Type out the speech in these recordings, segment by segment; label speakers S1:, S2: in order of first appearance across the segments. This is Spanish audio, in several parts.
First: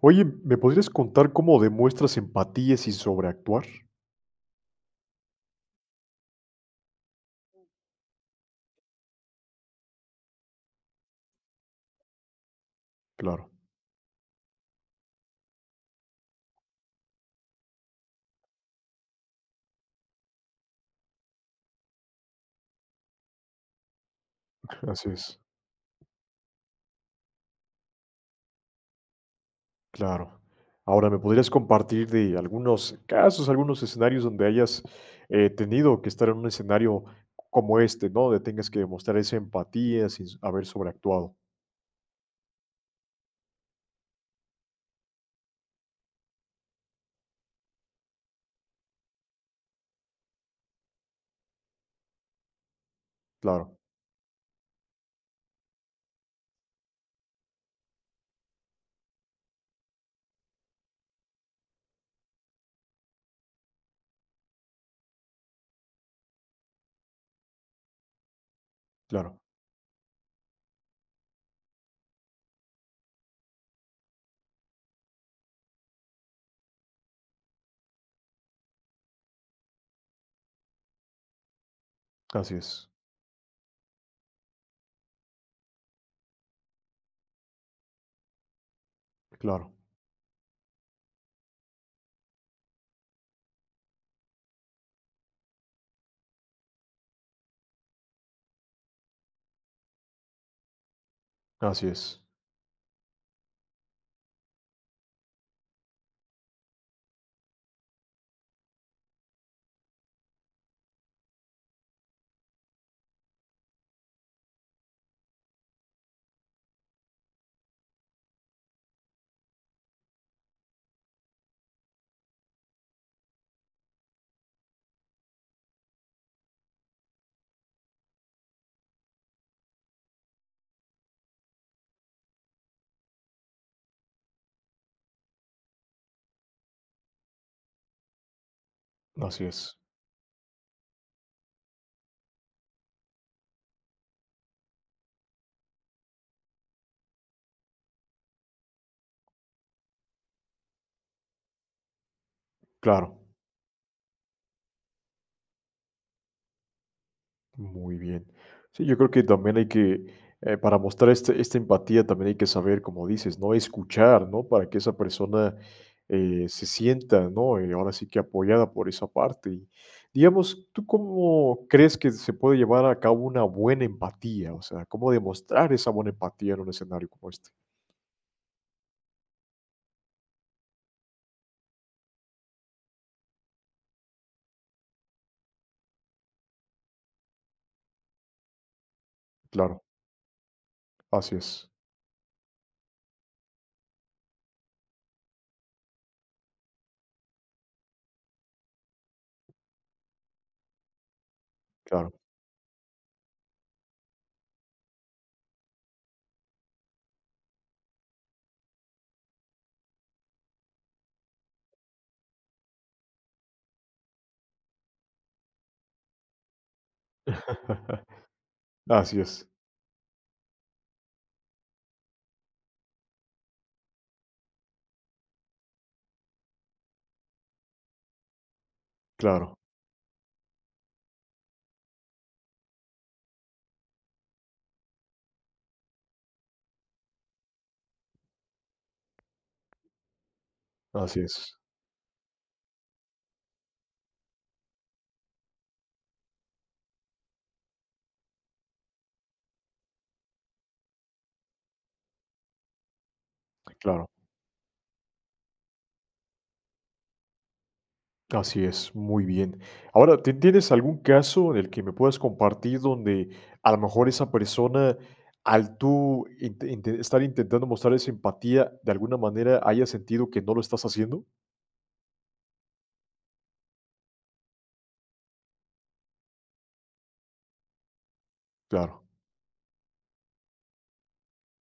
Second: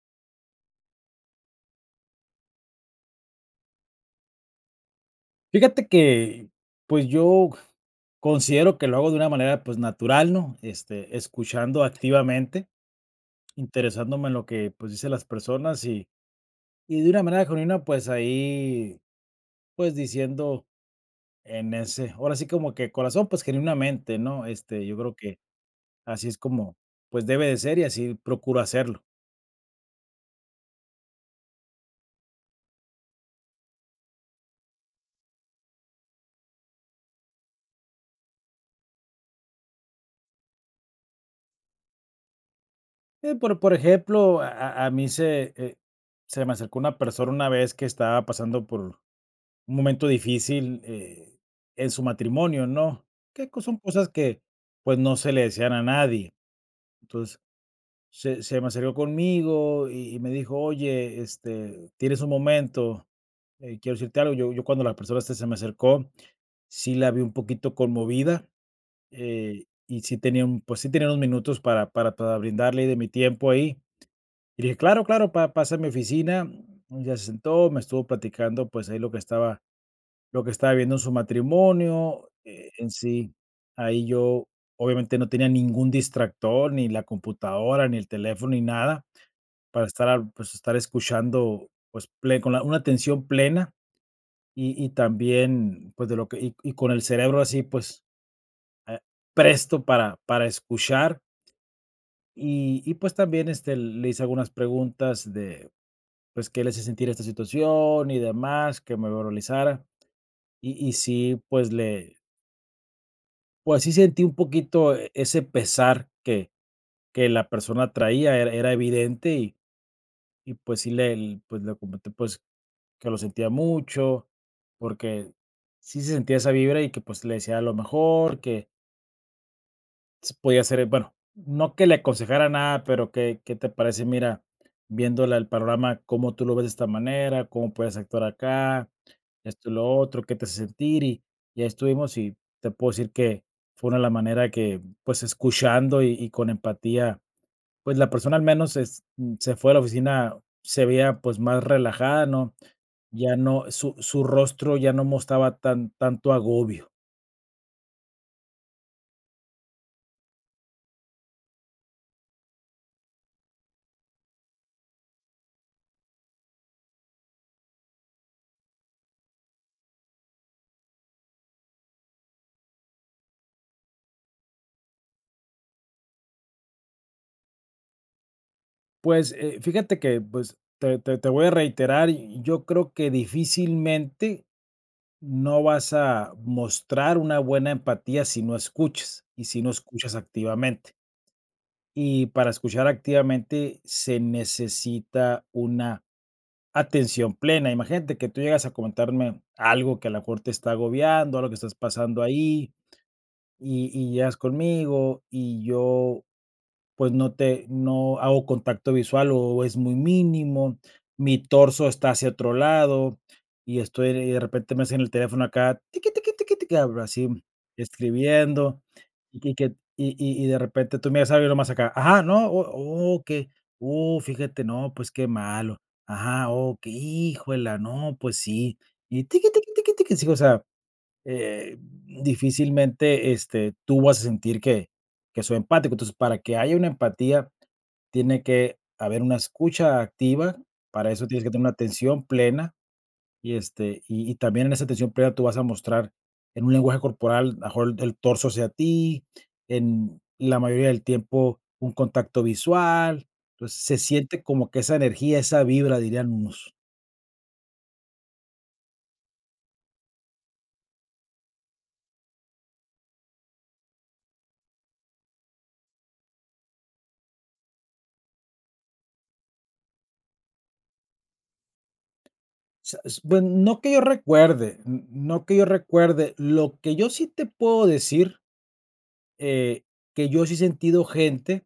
S1: Oye, ¿me podrías contar cómo demuestras empatía sin sobreactuar?
S2: Fíjate que, pues, yo considero que lo hago de una manera, pues, natural, ¿no? Este, escuchando activamente,
S1: Claro,
S2: interesándome en lo que, pues, dicen las personas, y de una manera genuina, pues, ahí, pues, diciendo en ese ahora sí como que corazón, pues, genuinamente, ¿no? Este, yo
S1: así
S2: creo que
S1: es,
S2: así es como, pues, debe de ser y así procuro hacerlo.
S1: claro. Ahora, ¿me podrías compartir de algunos casos, algunos escenarios donde hayas, tenido que estar en un escenario como este? ¿No? ¿De tengas que demostrar esa empatía sin s haber sobreactuado?
S2: Por ejemplo, a mí se me acercó una persona una vez que estaba pasando por un momento difícil, en su matrimonio, ¿no? Que co Son
S1: Claro,
S2: cosas que, pues, no se le decían a nadie. Entonces, se me acercó conmigo y me dijo: "Oye, este, ¿tienes un momento? Quiero decirte algo". Yo, cuando la persona se me acercó, sí la vi un poquito conmovida,
S1: claro,
S2: y sí tenía unos minutos para brindarle de mi tiempo ahí. Y dije: "Claro, claro, pa pasa a mi oficina". Ya se sentó, me estuvo platicando, pues, ahí lo que estaba viendo en su matrimonio,
S1: así
S2: en
S1: es,
S2: sí. Ahí yo, obviamente, no tenía ningún distractor, ni la computadora, ni el teléfono, ni nada,
S1: claro,
S2: para estar escuchando, pues, ple con la una atención plena, y también, pues, de lo que y con el cerebro así, pues, eh, presto para escuchar.
S1: así es,
S2: Y, pues, también, este, le hice algunas preguntas de, pues, qué le hace sentir esta situación y demás, que me valorizara. Y sí, pues, le Pues sí sentí un poquito ese pesar que la persona traía, era evidente, y pues sí le comenté, pues, que lo sentía mucho, porque sí se sentía esa vibra y que, pues, le decía: "A lo mejor que se podía ser, bueno, no que le aconsejara nada, pero ¿qué te parece? Mira, viéndola el panorama, cómo tú lo ves de esta manera, cómo puedes actuar acá,
S1: así
S2: esto y
S1: es,
S2: lo otro, qué te hace sentir". Y y ahí estuvimos, y te puedo decir que fue una la manera que, pues, escuchando y con empatía, pues, la persona, al menos se fue de la oficina, se veía, pues, más relajada, ¿no?
S1: claro.
S2: Su rostro ya no mostraba tanto agobio.
S1: Muy bien. Sí, yo creo que también hay que, para mostrar este, esta empatía, también hay que saber, como dices, ¿no? Escuchar, ¿no? Para que esa persona se sienta, ¿no? Ahora sí que apoyada por esa parte. Y, digamos, ¿tú cómo crees que se puede llevar a cabo una buena empatía? O sea, ¿cómo demostrar esa buena empatía en un escenario como este?
S2: Pues, fíjate que, pues, te voy a reiterar, y yo creo que difícilmente no vas a mostrar una buena empatía si no escuchas, y si no
S1: Claro,
S2: escuchas activamente.
S1: así es,
S2: Y para escuchar activamente se necesita una atención plena. Imagínate que tú llegas a comentarme algo que a lo mejor te está agobiando, algo que estás
S1: claro.
S2: pasando ahí, y llegas conmigo, y yo pues no hago contacto visual, o es muy mínimo, mi torso está hacia otro lado, y de repente me hacen el teléfono acá, tiqui, tiqui, tiqui, tiqui, ah, así escribiendo,
S1: Así es,
S2: y que y de repente tú miras algo y nomás acá, ajá, no, o que fíjate, no, pues qué malo, ajá, okey, híjuela, no, pues sí, y tiqui,
S1: claro,
S2: tiqui, tiqui, tiqui, sí, o sea, eh, difícilmente, este, tú vas a sentir que soy empático. Entonces, para que haya una empatía, tiene que haber una escucha activa, para
S1: así
S2: eso tienes que
S1: es,
S2: tener una atención plena, y, este, y también en esa atención plena tú vas a mostrar en un lenguaje corporal, a lo mejor el torso hacia ti, en la mayoría del tiempo un contacto visual. Entonces, se
S1: claro.
S2: siente como que esa energía, esa vibra, dirían unos.
S1: Así es, muy bien. Ahora, ¿tienes algún caso en el que me puedas compartir donde a lo mejor esa persona, al tú estar intentando mostrar esa empatía, de alguna manera haya sentido que no lo estás haciendo?
S2: Sa s Bueno, no que yo recuerde, n no que yo recuerde. Lo que yo sí te puedo decir,
S1: Claro,
S2: eh, que yo sí he sentido gente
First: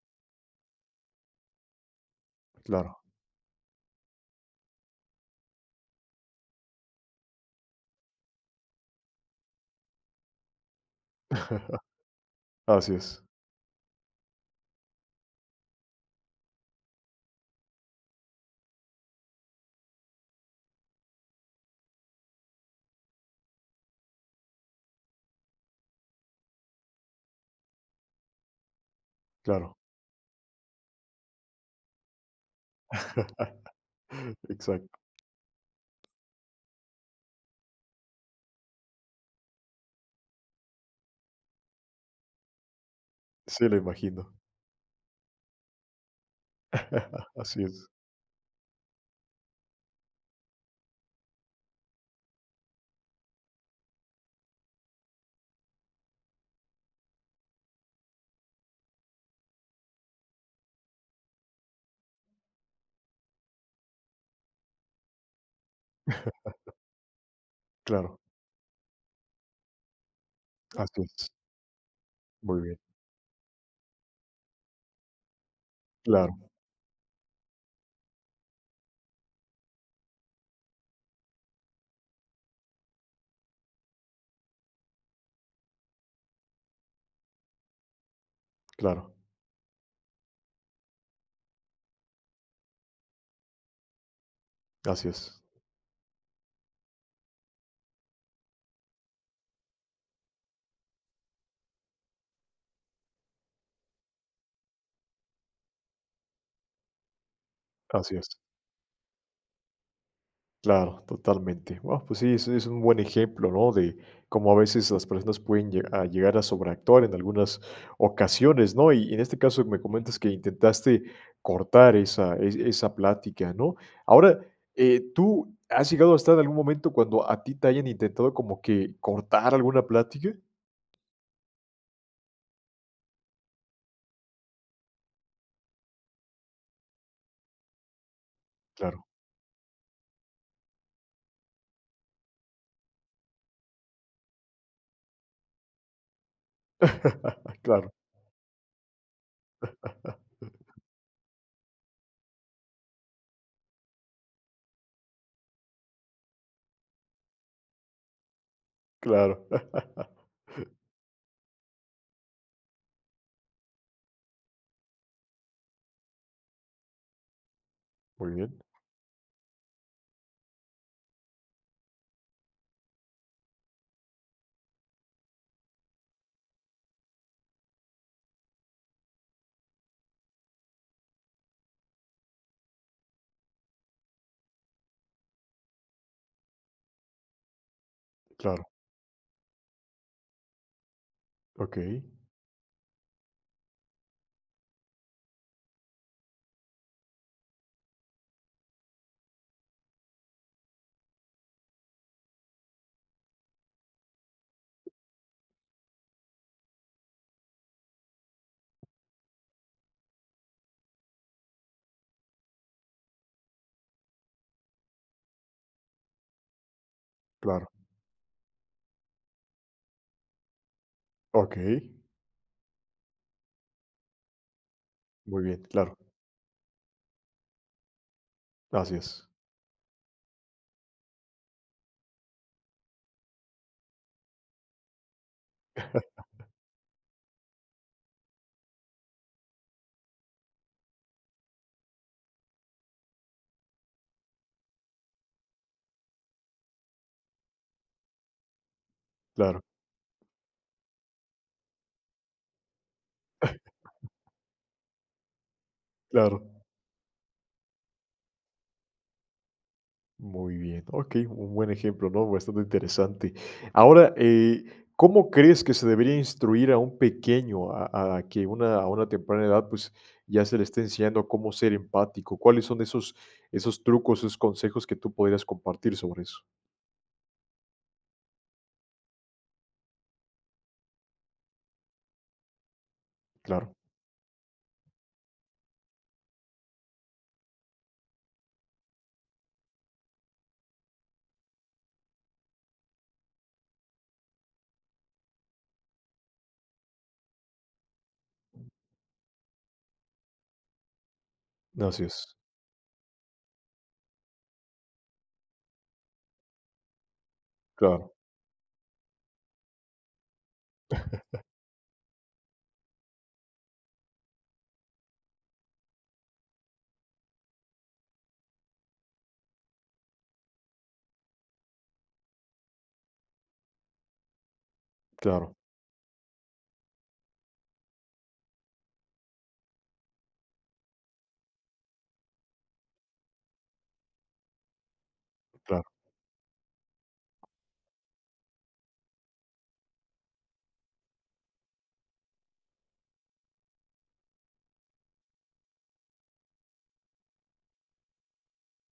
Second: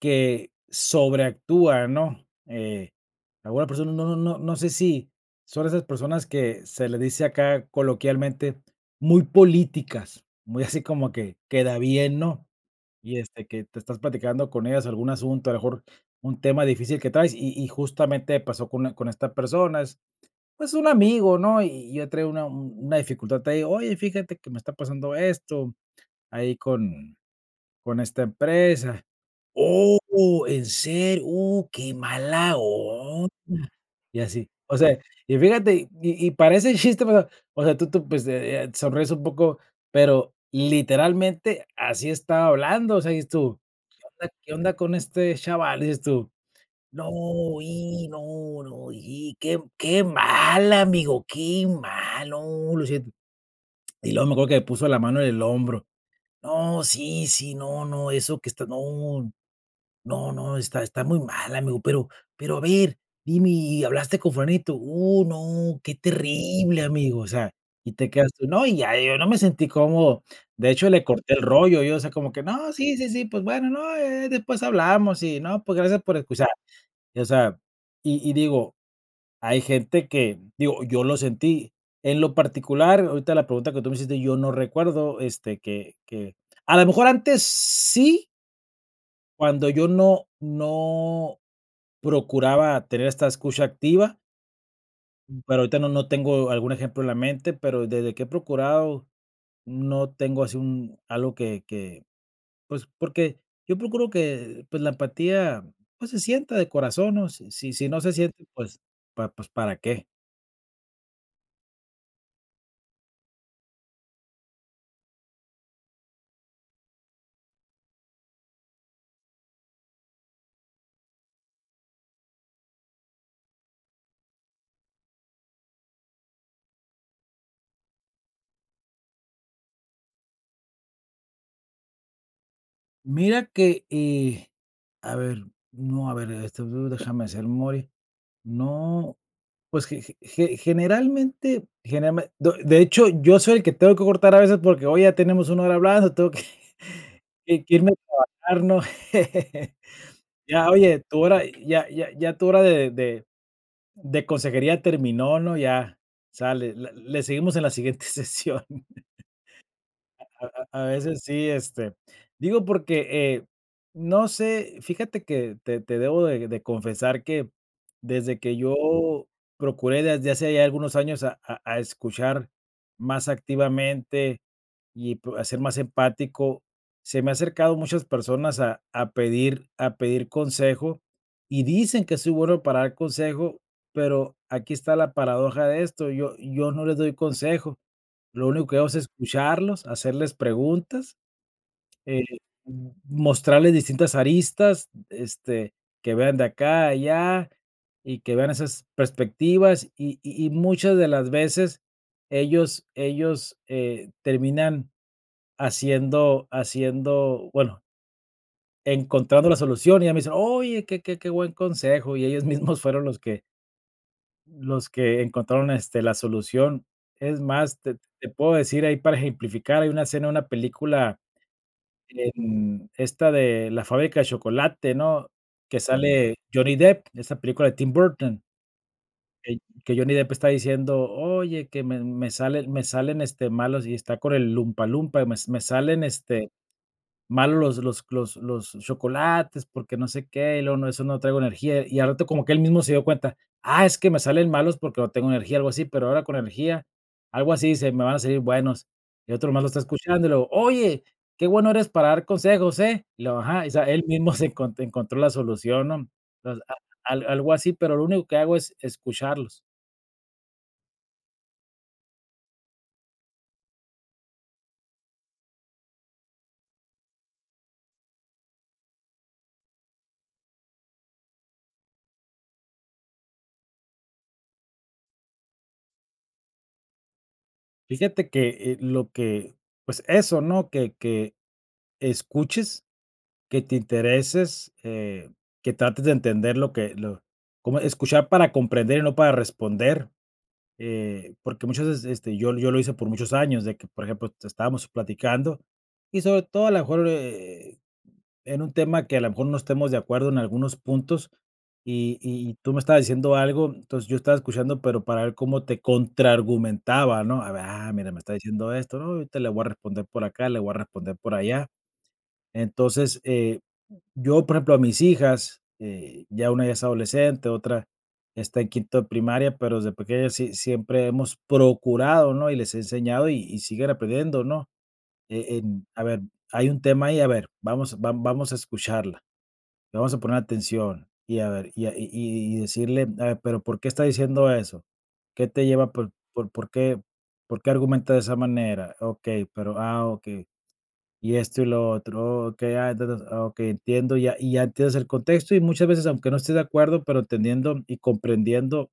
S2: que sobreactúa, ¿no?
S1: claro,
S2: Alguna persona, no sé si son esas personas que se les dice acá coloquialmente, muy políticas, muy así como que queda bien, ¿no?
S1: así
S2: Y,
S1: es,
S2: este, que te estás platicando con ellas algún asunto, a lo mejor un tema difícil que traes, y justamente pasó con esta persona. Pues un amigo, ¿no? Y yo traigo una dificultad ahí. Oye, fíjate que me está pasando esto ahí con esta empresa.
S1: claro.
S2: "Oh, ¿en serio? Qué mala onda", y así. O sea,
S1: Exacto,
S2: y fíjate, y parece chiste, pero, o sea, tú, pues, sonríes un poco, pero literalmente así estaba hablando, o sea, dices tú:
S1: sí, lo
S2: onda
S1: imagino.
S2: Qué onda con este chaval?". Dices tú: "No,
S1: Así es,
S2: y no, no, y qué mal, amigo, qué mal, no, lo siento". Y luego me acuerdo que me puso la mano en el hombro. "No, sí, sí, no, no, eso que está, no, no, no, está muy mal, amigo, pero a ver, dime, ¿y hablaste con fulanito? No, qué terrible, amigo", o sea, y te
S1: claro,
S2: quedas tú, no, y ya yo no me sentí cómodo. De hecho,
S1: así
S2: le
S1: es,
S2: corté el rollo, yo, o sea, como que:
S1: muy
S2: "No,
S1: bien,
S2: sí, sí, sí, pues bueno, no, después hablamos", y no, pues gracias por escuchar.
S1: claro,
S2: O sea, y digo, hay gente que, digo, yo lo sentí. En lo particular, ahorita la pregunta que tú me hiciste, yo no recuerdo, este, que a lo mejor antes sí,
S1: claro,
S2: cuando yo no procuraba tener esta escucha activa.
S1: así
S2: Mm.
S1: es,
S2: Pero ahorita no tengo algún ejemplo en la mente, pero desde que he procurado, no tengo así un algo que, pues, porque yo procuro que, pues, la empatía, pues, se sienta de corazón, ¿no? Si no se
S1: así es.
S2: siente, pues, ¿para qué?
S1: Claro, totalmente. Bueno, pues sí, es un buen ejemplo, ¿no? De cómo a veces las personas pueden a llegar a sobreactuar en algunas ocasiones, ¿no? Y en este caso me comentas que intentaste cortar esa, esa plática, ¿no? Ahora, ¿tú has llegado a estar en algún momento cuando a ti te hayan intentado como que cortar alguna plática?
S2: Mira que, a ver, no, a ver, este, déjame hacer memoria.
S1: Claro.
S2: No, pues, ge ge ge generalmente generalme do de hecho, yo soy el que tengo que cortar a veces porque, hoy ya tenemos una hora hablando, tengo que que
S1: Claro,
S2: irme a trabajar, ¿no? Ya, oye, tu hora ya ya ya tu hora de consejería terminó, ¿no? Ya, sale, le seguimos en la siguiente sesión.
S1: claro.
S2: A veces sí, este, digo, porque, no sé, fíjate que te debo de confesar que
S1: Muy
S2: desde que
S1: bien,
S2: yo procuré, desde hace ya algunos años, a escuchar más activamente y p a ser más empático, se me ha acercado muchas personas a pedir a pedir consejo, y dicen que soy bueno para dar consejo, pero aquí está la paradoja de esto: yo no les doy consejo. Lo
S1: claro.
S2: único que hago es escucharlos, hacerles preguntas,
S1: Ok,
S2: eh, mostrarles distintas aristas, este, que vean de acá a allá y que vean esas perspectivas, y muchas de las veces ellos, terminan haciendo haciendo, bueno, encontrando la solución, y ya me dicen: "Oye, qué buen consejo", y ellos mismos fueron los que encontraron, este, la solución. Es
S1: claro.
S2: más, te puedo decir, ahí para ejemplificar, hay una película,
S1: Ok,
S2: en esta de La fábrica de chocolate, ¿no?
S1: muy bien,
S2: Que
S1: claro.
S2: sale Johnny Depp, esa película de Tim Burton,
S1: Así es.
S2: que que Johnny Depp está diciendo: "Oye, que me salen, este, malos", y está con el Lumpa Lumpa: Me salen, este, malos los los los chocolates, porque no sé qué", y luego: "No, eso, no traigo energía". Y al rato como que él mismo se dio cuenta: "Ah, es que me salen malos porque no tengo energía", algo así, "pero ahora con energía", algo así, dice, "me van a salir buenos". Y otro
S1: Claro,
S2: más lo está escuchando y luego: "Oye, qué bueno eres para dar consejos, ¿eh?". Y luego, ajá, o sea, él mismo se encont encontró la solución, ¿no?
S1: claro.
S2: Entonces, a al algo así, pero lo único que hago es escucharlos.
S1: Muy bien, ok, un buen ejemplo, ¿no? Bastante interesante. Ahora, ¿cómo crees que se debería instruir a un pequeño a que una, a una temprana edad pues ya se le esté enseñando cómo ser empático? ¿Cuáles son esos, esos trucos, esos consejos que tú podrías compartir sobre eso?
S2: Fíjate que, lo que, pues eso, ¿no? Que escuches, que
S1: Claro,
S2: te intereses, que trates de entender lo que lo como escuchar para comprender y no para responder, porque muchas veces, este, yo lo hice por muchos años, de que, por ejemplo, te estábamos platicando, y sobre todo a lo mejor, en un tema que a lo mejor no estemos de acuerdo en algunos puntos,
S1: así
S2: y
S1: es,
S2: y y tú me estabas diciendo algo, entonces yo estaba escuchando, pero para ver cómo te contraargumentaba, ¿no? A ver, ah, mira,
S1: claro,
S2: me está diciendo esto, no, ahorita le voy a responder por acá, le voy a responder por allá. Entonces, yo, por ejemplo, a mis hijas, ya una ya es adolescente, otra está en quinto de primaria, pero desde pequeñas sí siempre hemos procurado, ¿no? Y les he enseñado, y siguen aprendiendo, ¿no?
S1: claro,
S2: A ver, hay un tema ahí, a ver, vamos, vamos a escucharla, vamos a poner atención, y a ver, y, decirle, a ver, pero ¿por qué está diciendo eso? ¿Qué te
S1: claro.
S2: lleva por qué argumenta de esa manera? Ok, pero, ah, ok. Y esto y lo otro, okey, entonces, okey, entiendo, ya y ya entiendes el contexto, y muchas veces, aunque no estés de acuerdo, pero entendiendo y comprendiendo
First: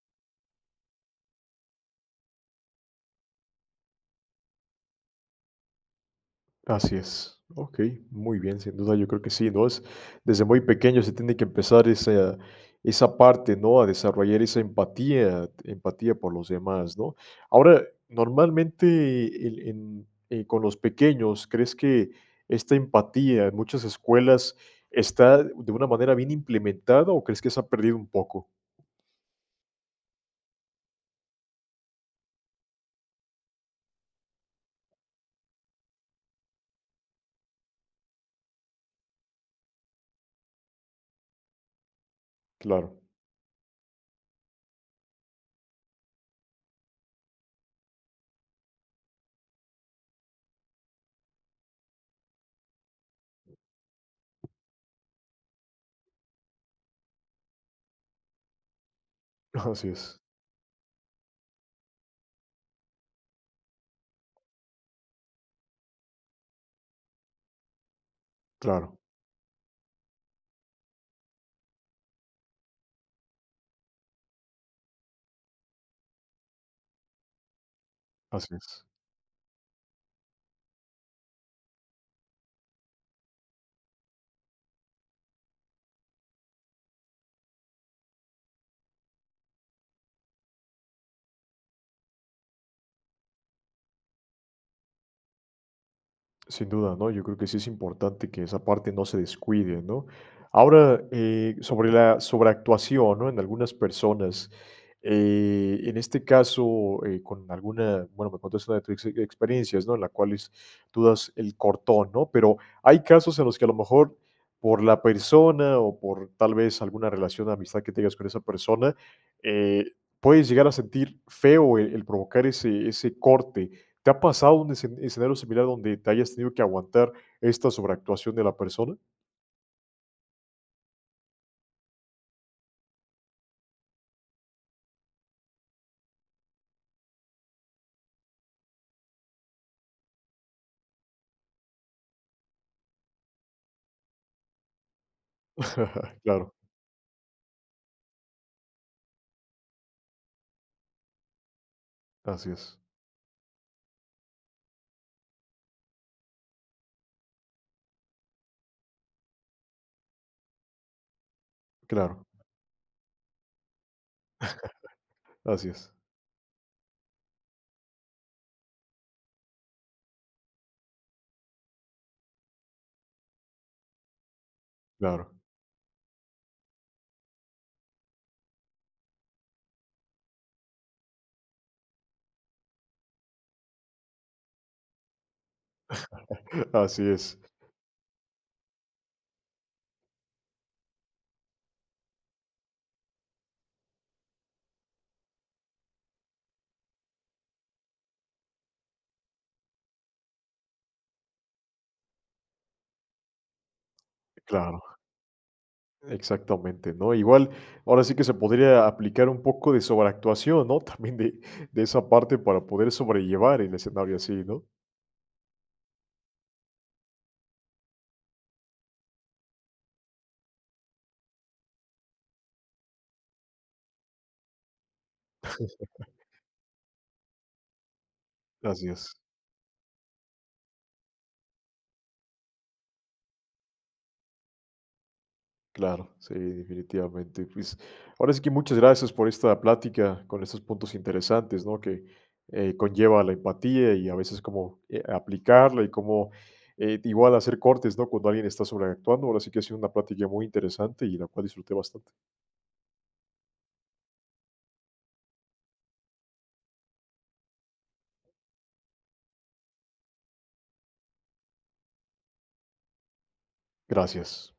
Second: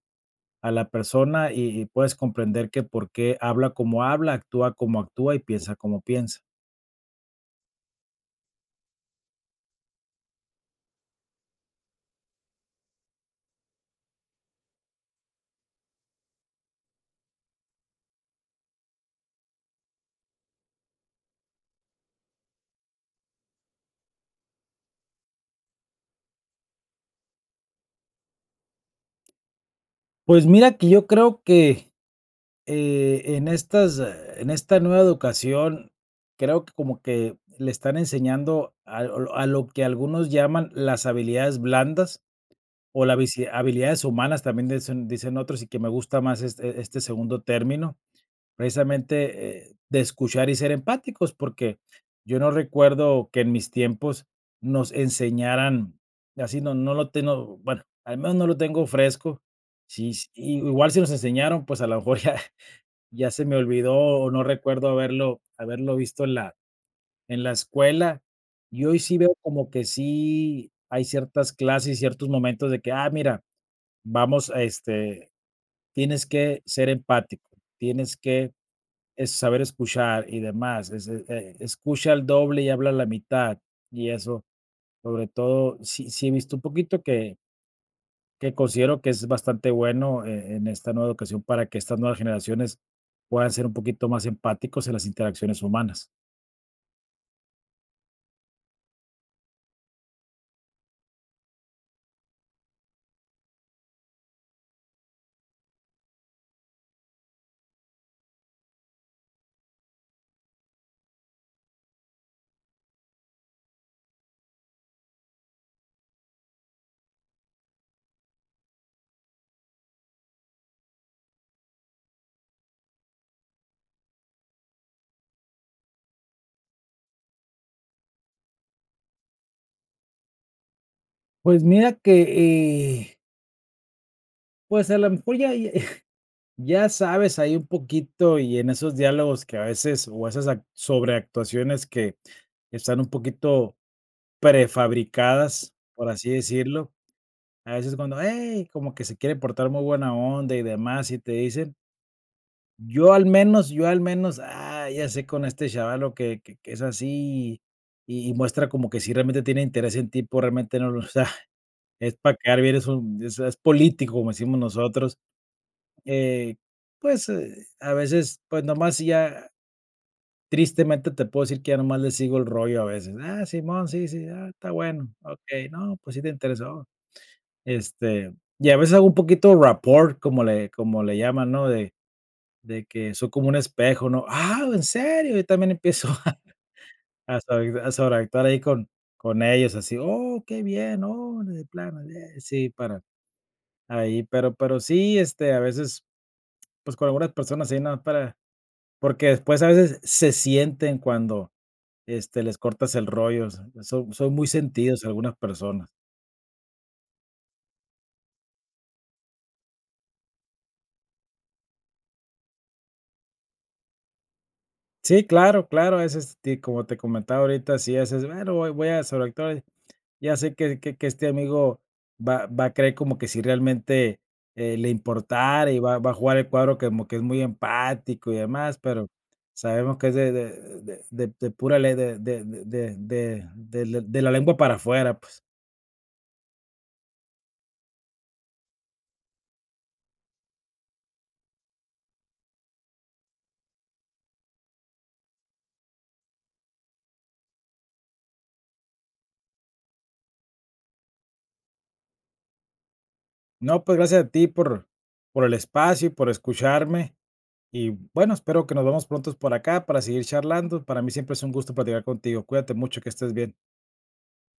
S2: a la persona, y puedes comprender que por qué habla como habla, actúa como actúa y piensa como piensa.
S1: Así es. Ok, muy bien, sin duda yo creo que sí, ¿no? Es, desde muy pequeño se tiene que empezar esa, esa parte, ¿no? A desarrollar esa empatía, empatía por los demás, ¿no? Ahora, normalmente con los pequeños, ¿crees que esta empatía en muchas escuelas está de una manera bien implementada o crees que se ha perdido un poco?
S2: Pues mira que yo creo que, en esta nueva educación, creo que como que le están enseñando a lo que algunos llaman las habilidades blandas.
S1: Claro,
S2: O las vici habilidades humanas también dicen otros, y que me gusta más este segundo término, precisamente, de escuchar y ser empáticos, porque yo no recuerdo que en mis tiempos nos enseñaran así, no lo tengo, bueno, al menos no lo tengo fresco.
S1: así
S2: Sí,
S1: es,
S2: sí, y igual si nos enseñaron, pues a lo mejor ya ya se me olvidó, o no recuerdo haberlo visto en la escuela. Y
S1: claro,
S2: hoy sí veo como que sí hay ciertas clases y ciertos momentos de que, ah, mira, vamos, a este, tienes que ser empático, tienes que,
S1: así es.
S2: saber escuchar y demás, es escucha el doble y habla la mitad, y eso, sobre todo, sí he visto un poquito que considero que es bastante bueno, en esta nueva educación para que estas nuevas generaciones puedan ser un poquito más empáticos en las interacciones humanas.
S1: Sin duda, ¿no? Yo creo que sí es importante que esa parte no se descuide, ¿no? Ahora, sobre la sobreactuación, ¿no? En algunas personas, en este caso, con alguna, bueno, me contaste una de tus experiencias, ¿no? En la cuales tú das el cortón, ¿no? Pero hay casos en los que a lo mejor por la persona o por tal vez alguna relación de amistad que tengas con esa persona, eh, puedes llegar a sentir feo el provocar ese, ese corte. ¿Te ha pasado un escenario similar donde te hayas tenido que aguantar esta sobreactuación de la persona?
S2: Pues mira que, eh, pues a lo mejor ya ya sabes, hay un poquito y en esos diálogos que a veces o esas sobreactuaciones que están un poquito prefabricadas, por así
S1: Claro,
S2: decirlo, a veces cuando, hey, como que se quiere portar muy buena onda y demás y te dicen,
S1: así es,
S2: yo al menos, ya sé con este chavalo que es así y muestra como que si realmente tiene interés en ti, pues realmente no lo, o sea, es
S1: claro,
S2: para quedar bien, es es político, como decimos nosotros.
S1: así es,
S2: eh, pues, eh, a veces, pues, nomás sí ya tristemente te puedo decir que ya nomás le sigo el rollo a veces. Ah, simón, sí, sí, está bueno,
S1: claro,
S2: okey, no, pues sí te interesó. Este, y a veces hago un poquito rapport, como le llaman, ¿no? De que soy como un espejo, ¿no? Ah, ¿en serio? Yo también empiezo a
S1: así es,
S2: sobreactuar ahí con ellos, así, oh, qué bien, oh, de plano, sí, para ahí, pero sí, este, a veces, pues, con algunas personas sí, no, para. Porque después a veces se sienten cuando, este, les cortas el rollo, s son muy
S1: claro,
S2: sentidos algunas personas.
S1: exactamente, ¿no? Igual, ahora sí que se podría aplicar un poco de sobreactuación, ¿no? También de esa parte para poder sobrellevar el escenario así, ¿no?
S2: Sí, claro, claro, a veces, ti como te comentaba ahorita, sí, a veces, bueno, voy a sobreactuar, ya sé que este amigo va a creer como que si realmente, le importara y va a jugar el cuadro que como que es muy empático y demás,
S1: Así
S2: pero
S1: es.
S2: sabemos que es de pura le de la lengua para afuera, pues.
S1: Claro, sí, definitivamente. Pues, ahora sí que muchas gracias por esta plática con estos puntos interesantes, ¿no? Que conlleva la empatía y a veces cómo aplicarla y cómo igual hacer cortes, ¿no? Cuando alguien está sobreactuando. Ahora sí que ha sido una plática muy interesante y la cual disfruté bastante.
S2: No, pues gracias a ti por el espacio y por escucharme. Y bueno, espero que nos vemos pronto por acá para seguir charlando. Para mí siempre es un gusto platicar contigo. Cuídate mucho, que estés bien.
S1: Gracias.